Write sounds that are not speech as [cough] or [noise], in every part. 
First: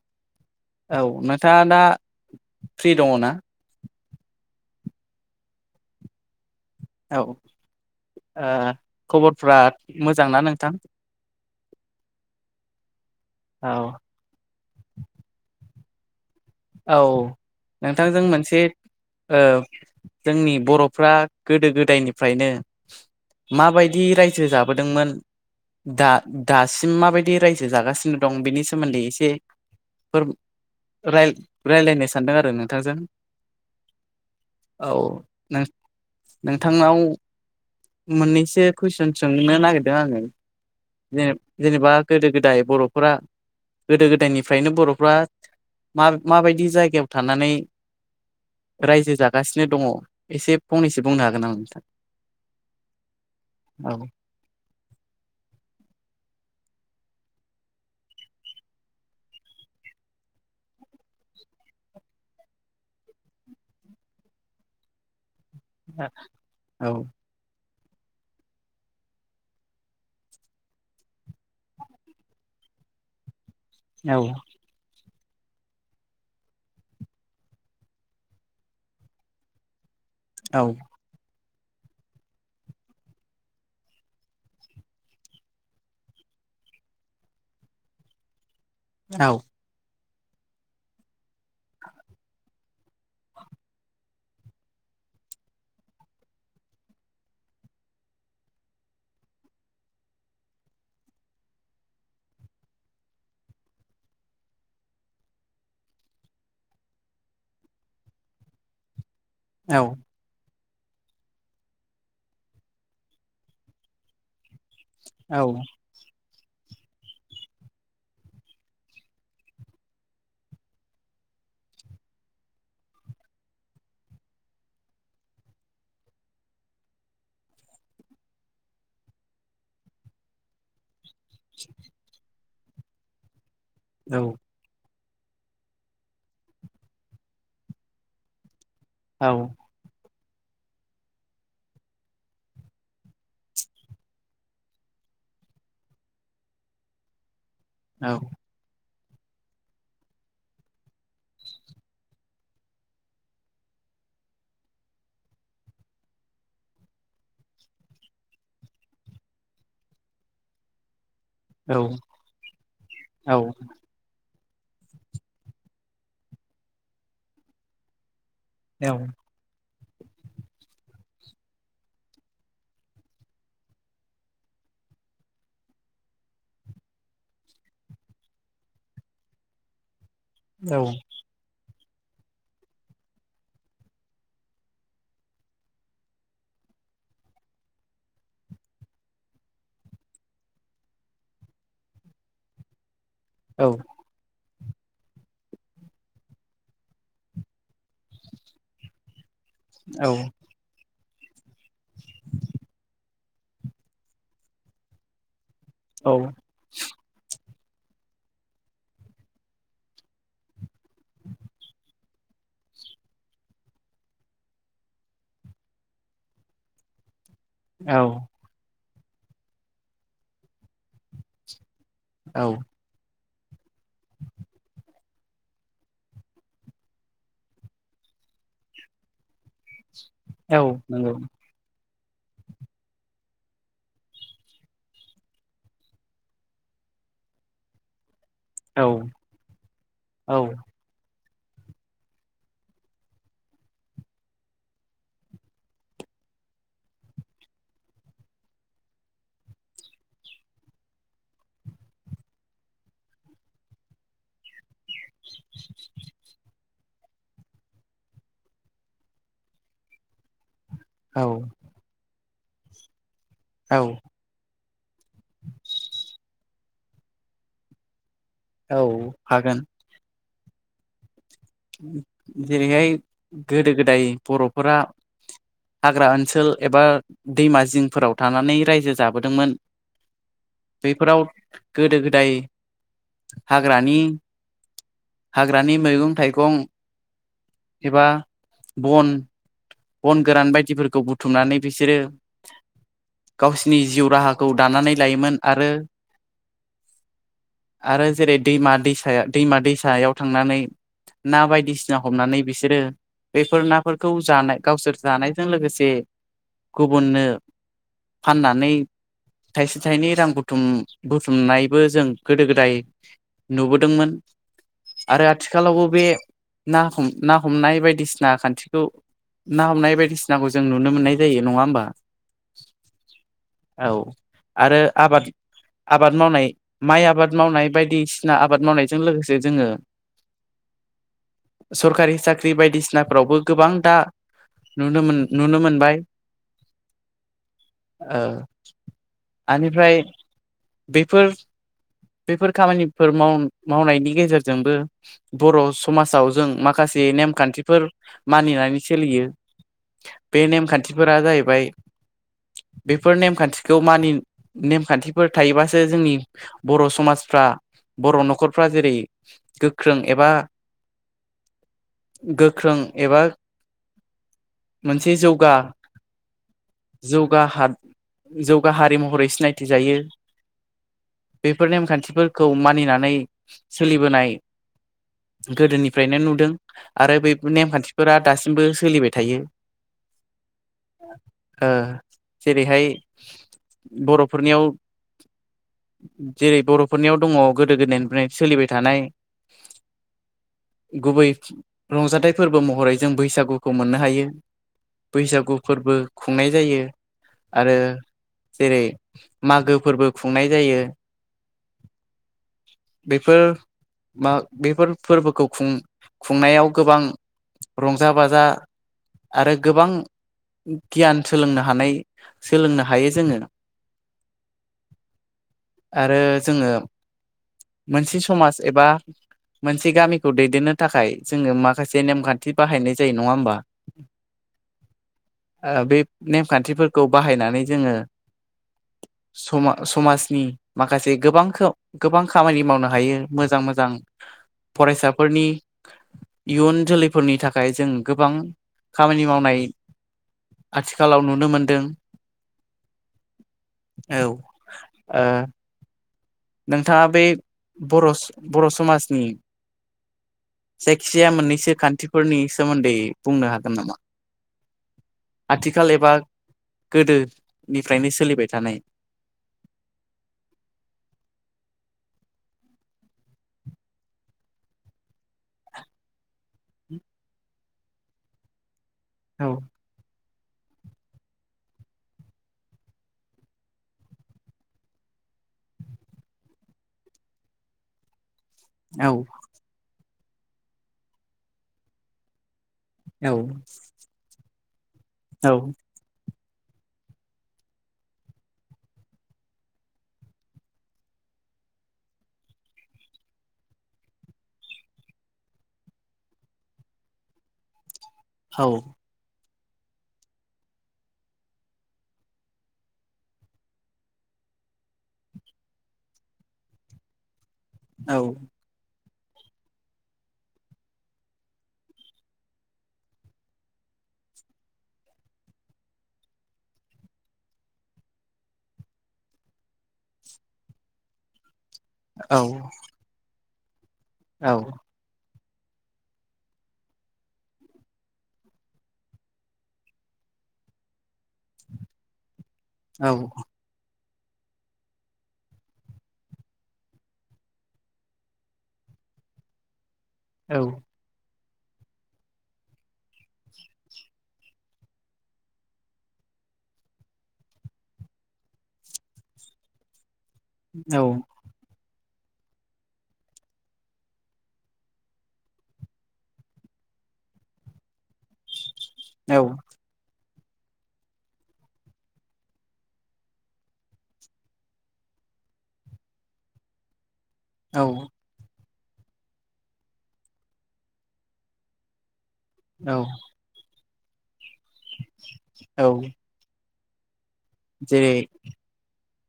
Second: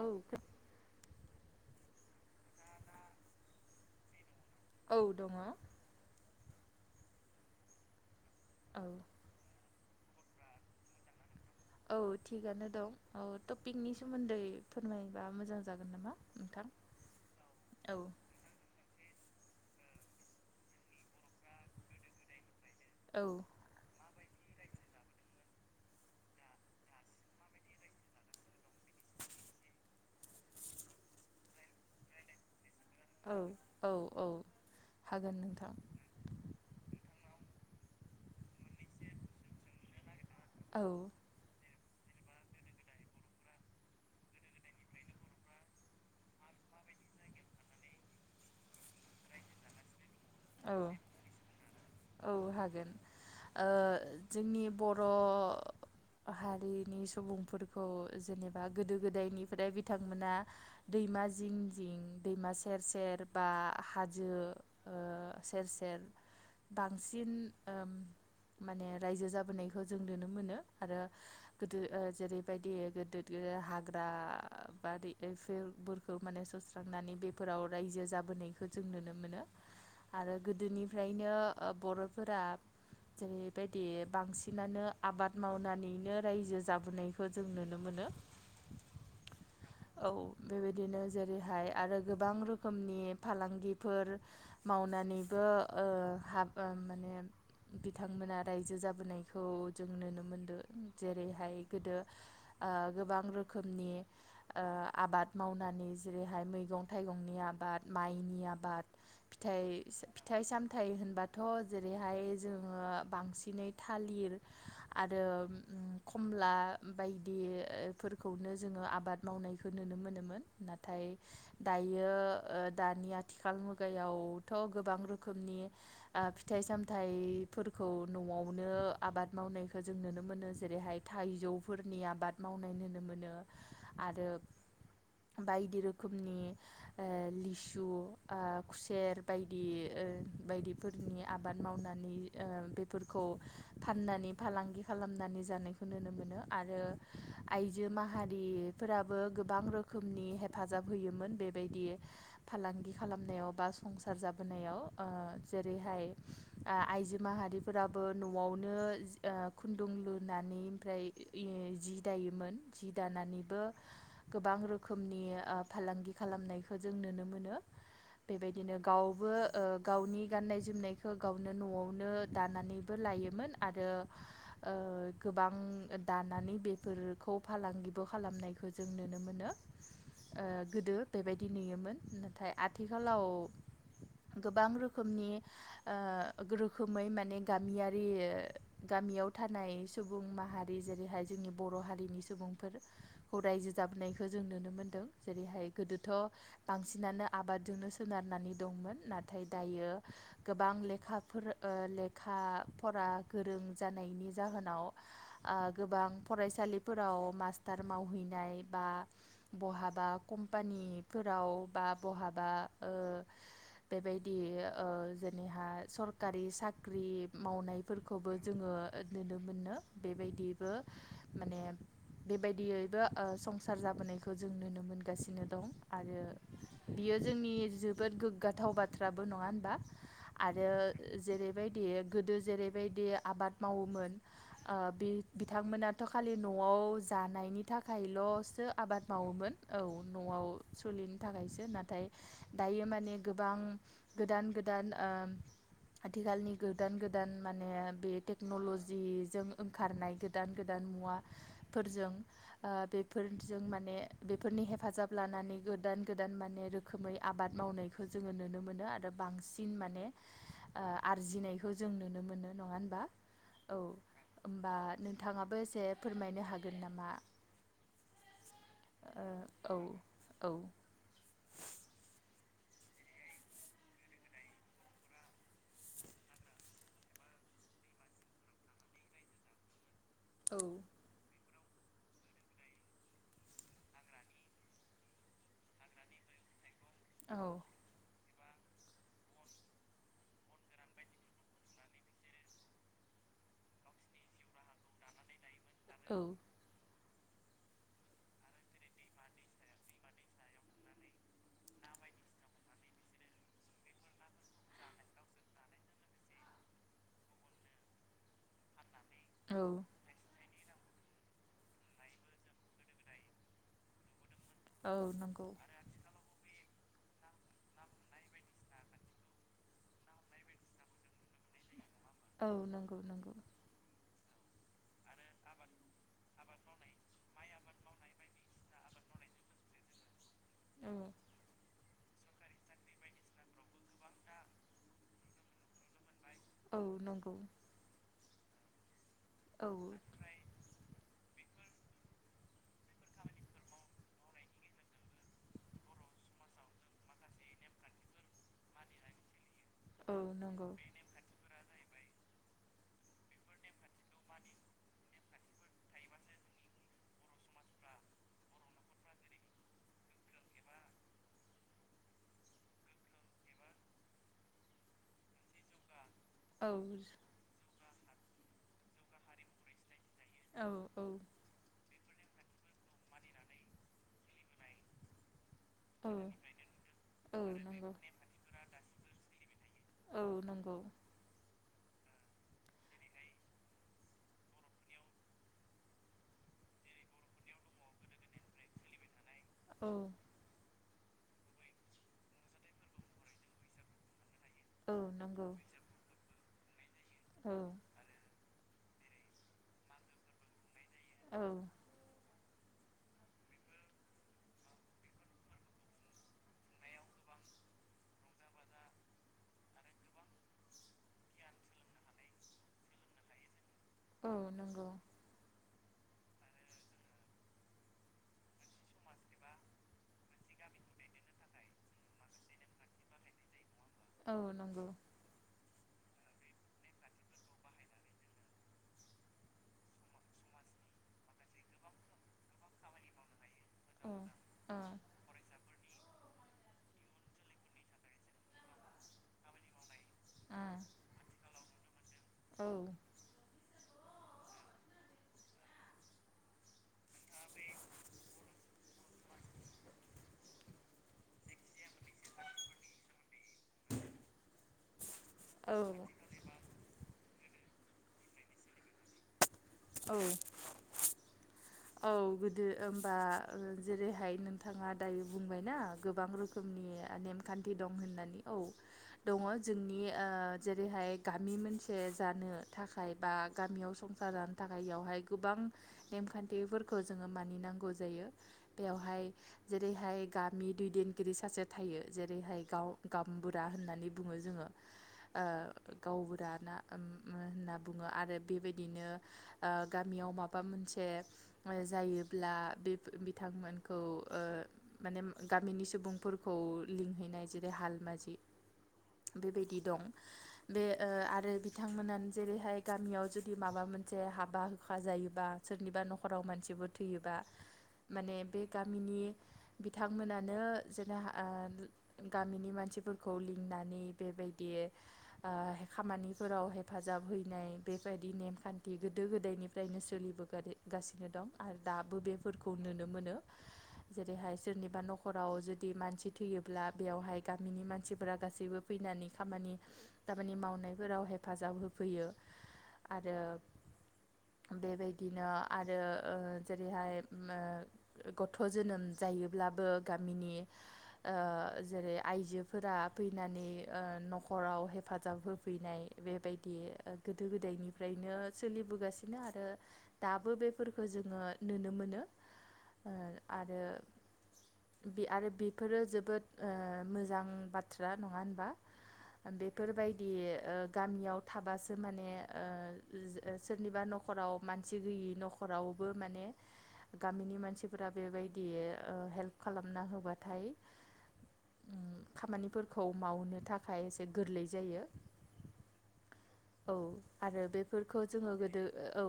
औ औ नोंथाङा दा फ्रि दङ ना? औ दङ औ ओ औ खबरफ्रा मोजांना नोंथां? औ थिगानो दं औ टपिकनि सोमोन्दै फोरमायबा मोजां जान गोन नामा नोंथां औ औ नोंथांजों मोनसे ओ जोंनि बर'फ्रा गोदो गोदायनिफ्रायनो औ माबायदि रायजो जाबोदोंमोन दा दासिम माबायदि रायजो जागासिनो दं बेनि सोमोन्दै एसे फोरबो राय राय्लायनो सानदों आरो नों थांजो औ औ औ औ हागोन नों नोंथां नोंथांनाव मोननैसो कुइसन सोंनो नागिरदों आङो औ जेने जेनेबा गोदो गोदाय बर'फोरा गोदो गोदायनिफ्रायनो बर'फ्रा मा माबायदि जायगायाव थानानै रायजो जागासिनो दङ एसे औ फंनैसो बुंनो हागोन नामा नोंथां? औ हागोन ओ औ जोंनि बर' हारि उन्दैनि सुबुंफोरखौ जेनेबा गोदो गोदायनिफ्राय बिथांमोना दैमा जिं जिं दैमा सेर सेर बा हाजो ओ सेर सेर औ बांसिन ओम माने रायजो जाबोनायखौ जों नुनो मोनो आरो गोदो जेरैबायदि गोदो गोदोआ हाग्रा औ बारि जेफोरफोरखौ माने सुस्रांनानै बेफोराव रायजो जाबोनायखौ जों नुनो मोनो। आरो औ गोदोनिफ्रायनो ओ बर'फोरा जेरैबायदि बांसिनानो आबाद मावनानैनो रायजो जाबोनायखौ जों नुनो मोनो। मोनो औ औ बेबायदिनो जेरैहाय आरो गोबां रोखोमनि फालांगिफोर मावनानैबो ओ हाबो माने बिथांमोना रायजो जाबोनायखौ जों नुनो मोनदों जेरैहाय गोदो ओ गोबां रोखोमनि ओ आबाद मावनानै जेरैहाय मैगं थाइगंनि आबाद आबाद माइनि आबाद औ फिथाय फिथाइ साम फिथाइ होनबाथ' जेरैहाय जोङो बांसिनै थालिर आरो औ खमला बायदिफोरखौनो जोङो आबाद मावनायखौ नुनो मोनोमोन नाथाय दायो दायो ओ दानि आथिखाल मुगा यावथ' गोबां रोखोमनि आ फिथाइ सामथाइफोरखौ न'आवनो आबाद मावनायखौ जों नुनो मोनो जेरैहाय थाइजौफोरनि आबाद मावनाय नुनो मोनो औ आरो। बायदि रोखोमनि ओ लिसु ओ खुसेर बायदि ओ बायदिफोरनि आबाद मावनानै ओ बेफोरखौ फाननानै फालांगि खालामनानै जानायखौ नुनो मोनो आरो आइजो औ माहारि। फोराबो गोबां रोखोमनि हेफाजाब होयोमोन बेबायदि फालांगि खालामनायाव बा संसार जाबोनायाव ओ जेरैहाय आइजो माहारिफोराबो न'आव नो ओ खुन्दुं लुनानै ओमफ्राय औ जि दायोमोन जि दानानैबो गोबां रोखोमनि ओ फालांगि खालामनायखौ जों नुनो मोनो बेबायदिनो गावबो ओ गावनि गाननाय जोमनायखौ गावनो न'आवनो दानानैबो लायोमोन आरो ओ गोबां दानानै बेफोरखौ फालांगिबो खालामनायखौ जों नुनो मोनो। ओ गोदो बेबायदि नुयोमोन नाथाय आथिखालाव गोबां रोखोमनि रोखोमै माने गामियारि गाब गामियाव थानाय सुबुं माहारि जेरैहाय जोंनि बर' हारिनि सुबुंफोर खौ औ रायजोजाबनायखौ जों नुनो मोन्दों जेरैहाय गोदोथ' बांसिनानो आबाद जोंनो सोनारनानै दंमोन नाथाय दायो गोबां लेखा ओ लेखा फरा गोरों जानायनि जाहोनाव ओ गोबां फरायसालिफोराव मास्टार थार मावहैनाय बा बहाबा कम्फानिफोराव बा बहा बा बेबायदि जेनेबा सोरखारि साख्रि औ मावनायफोरखौबो जोङो नुनो मोनो बेबायदिबो माने औ बेबायदियैबो ओ संसार जाबोनायखौ जों नुनो मोनगासिनो दं आरो बियो जोंनि जोबोद गोग्गाथाव बाथ्राबो नङा होनबा? औ आरो नंगौ जेरैबायदि गोदो जेरैबायदि आबाद मावोमोन ओ बि बिथांमोनाथ' खालि न'आव जानायनि थाखायल'सो औ आबाद मावोमोन औ औ न'आव सोलिनो थाखायसो ना नाथाय दायो माने गोबां गोदान गोदान ओ आथिखालनि गोदान गोदान माने बे टेक्न'लजिजों ओंखारनाय गोदान गोदान मुवा फोरजों ओ बेफोरजों माने बेफोरनि हे हेफाजाब लानानै गोदान गोदान माने रोखोमै आबाद मावनायखौ जोङो नुनो मोनो आरो बांसिन माने ओ औ आरजिनायखौ जों नुनो मोनो नङा होनबा औ। होमबा नोंथाङाबो एसे फोरमायनो हागोन नामा? औ हागोन। ओ औ। जेरैहाय गोदो गोदाय बर'फोरा हाग्रा ओनसोल एबा दैमा जिंफोराव थानानै रायजो जाबोदोंमोन। बेफोराव गोदो गोदाय हाग्रानि हाग्रानि मैगं थाइ गं औ एबा बन बन गोरान बायदिफोरखौ बुथुमनानै बिसोरो गावसिनि जिउ राहाखौ दानानै लायोमोन आरो आरो जेरै दैमा दैसायाव दैमा दैसायाव थांनानै ना बायदिसिना हमनानै बिसोरो बेफोर नाफोरखौ जानाय गावसोर जानायजों लोगोसे गुबुननो फाननानै औ थाइसे थाइनै रां बुथुम बुथुमनायबो जों गोदो गोदाय नुबोदोंमोन। औ आरो नंगौ। आथिखालावबो बे ना हमना हमनाय बायदिसिना खान्थिखौ ना हमनाय बायदिसिनाखौ जों नुनो मोननाय जायो नङा होमबा? औ नंगौ नंगौ। औ आरो आबाद आबाद मावनाय माइ आबाद मावनाय बायदिसिना आबाद मावनायजों लोगोसे जोङो औ। सोरखारि साख्रि बायदिसिनाफोरावबो गोबां दा नुनो मोन नुनो मोनबाय। औ नंगौ। ओ औ बेनिफ्राय बेफोर बेफोर खामानिफोर माव मावनायनि गेजेरजोंबो बर' समाजाव जों माखासे नेमखान्थिफोर मानिनानै सोलियो। औ बे नंगौ नेमखान्थिफोरा जाहैबाय [inaudible] बेफोर नेमखान्थिखौ मानि नेमखान्थिफोर थायोबासो जोंनि बर' समाजफ्रा बर' न'खरफ्रा जेरै गोख्रों एबा गोख्रों एबा औ जौगा हा जौगा हारि महरै सिनायथि जायो। औ औ बेफोर नेमखान्थिफोरखौ मानिनानै सोलिबोनाय औ गोदोनिफ्रायनो नुदों आरो बे औ नंगौ नेमखान्थिफोरा दासिमबो सोलिबाय थायो। औ नंगौ ओ। जेरैहाय बर'फोरनियाव जेरै बर'फोरनियाव दङ गोदो गोदायनिफ्राय सोलिबाय थानाय औ गुबै रंजाथाइ फोरबो महरै जों बैसागुखौ मोननो हायो। औ नंगौ बैसागु फोरबो खुंनाय जायो औ आरो जेरै मागो फोरबो खुंनाय जायो। औ बेफोर मा बेफोर फोरबोखौ खुं -खुंनायाव गोबां रंजा बाजा आरो गोबां गियान सोलोंनो हानाय सोलोंनो हायो जोङो। औ नंगौ आरो जोङो मोनसे समाज एबा मोनसे गामिखौ दैदेननो थाखाय जोङो माखासे नेमखान्थि बाहायनाय जायो नङा होमबा औ नंगौ आ बे नेमखान्थिफोरखौ बाहायनानै जोङो समा- समाजनि माखासे गोबां खा गोबां खामानि मावनो हायो मोजां मोजां औ फरायसाफोरनि इयुन जोलैफोरनि थाखाय जों गोबां खामानि मावनाय आथिखालाव नुनो मोनदों औ औ ओ नोंथाङा बे बर'स बर' समाजनि जायखिजाया मोननैसो खान्थिफोरनि सोमोन्दै बुंनो हागोन नामा? औ आथिखाल एबा गोदो निफ्रायनो सोलिबाय थानाय औ औ गोदो होमबा जेरैहाय नोंथाङा दायो बुंबायना गोबां रोखोमनि नेखान्थि दं होननानै औ दङ औ जोंनि ओ जेरैहाय गामि मोनसे जानो थाखाय बा गामियाव संसार जानो थाखाययावहाय गोबां नेमखान्थिफोरखौ जोङो मानिनांगौ जायो औ बेवहाय जेरैहाय गामि दैदेनगिरि सासे थायो जेरैहाय गाव औ गामबुरा होननानै बुङो जोङो ओ गावबुरा ना ओम उ होनना बुङो आरो बेबायदिनो ओ गामियाव माबा मोनसे जायोब्ला बे बिथांमोनखौ ओ मानि गामिनि सुबुंफोरखौ लिंहैनाय जेरै हालमाजि औ बेबायदि दं बे ओ आरो बिथांमोनानो जेरैहाय गामियाव जुदि माबा मोन जे हाबा होखा जायोबा सोरनिबा न'खराव मानसिबो थैयोबा औ माने बे गामिनि बिथांमोनानो जेनो हा गामिनि मानसिफोरखौ लिंनानै बेबायदि ओ खामानिफोराव हेफाजाब हैनाय बेबायदि नेमखान दि गोदो गोदायनिफ्रायनो सोलिबोगासिनो दं आरो दाबो औ बेफोरखौ नोनो मोनो औ जेरैहाय सोरनिबा न'ख खराव जुदि मानसि थैयोब्ला बेयावहाय गामिनि मानसिफोरा गासैबो फैनानै खामानि तामानि मावनायफोराव हेफाजाब होफैयो औ आरो बेबायदिनो आरो ओ जेरैहाय उम ओ गथ' जोनोम जायोब्लाबो गामिनि औ ओ जेरै आइजोफोरा फैनानै ओ न'खराव हेफाजाब होफैनाय बेबायदि बे गोदो गोदायनिफ्रायनो सोलिबोगासिनो आरो दाबो बेफोरखो जोङो नुनो मोनो। ओ आरो [inaudible] [unintelligible] नङा होनबा औ बेफोरबायद बि ओ गामियाव थाबासो माने ओ ओ सोरनिबा न'खराव मानसि गैयि न'खरावबो माने गामिनि मानसिफोरा बेबायद दि ओ हेल्प खालामना होबाथाय ओ खामानिफोरखौ औ मावनो थाखाय एसे गोरलै जायो। औ औ आरो जेरै बेफोरखौ जोङो गोदो औ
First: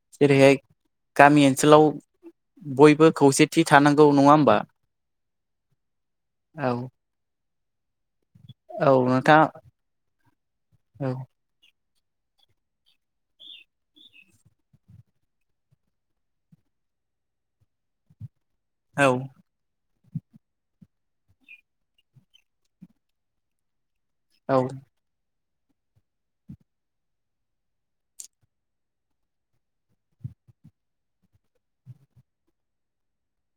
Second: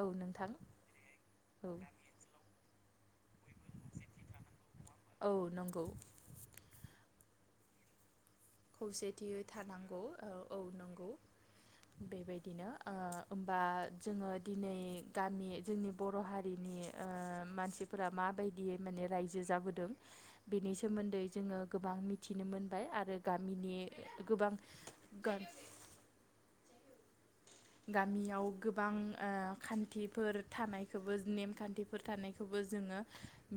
औ नोंथां जेरैहाय गामि औ ओनसोलाव बयबो खौसेथि थानांगौ नङा होमबा? औ नंगौ औ [inaudible] औ नोंथां औ बेबायदिनो आ ओमबा जोङो दिनै गामि जोंनि बर' हारिनि ओ मानसिफोरा मा बायद दि माने औ रायजो जाबोदों बेनि सोमोन्दै जोङो गोबां मिथिनो मोनबाय आरो गामिनि गोबां गान्स गामियाव गोबां आ खान्थिफोर थानायखोबो नेमखान्थिफोर थानायखोबो जोङो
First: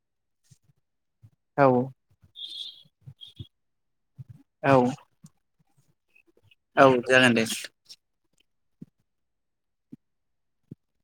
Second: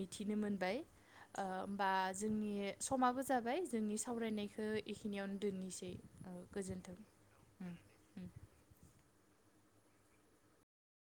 मिथिनो मोनबाय आ औ ओमबा जोंनि समाबो जाबाय जोंनि औ सावरायनायखो इखिनियावनो दोननोसै औ जागोन दे [inaudible]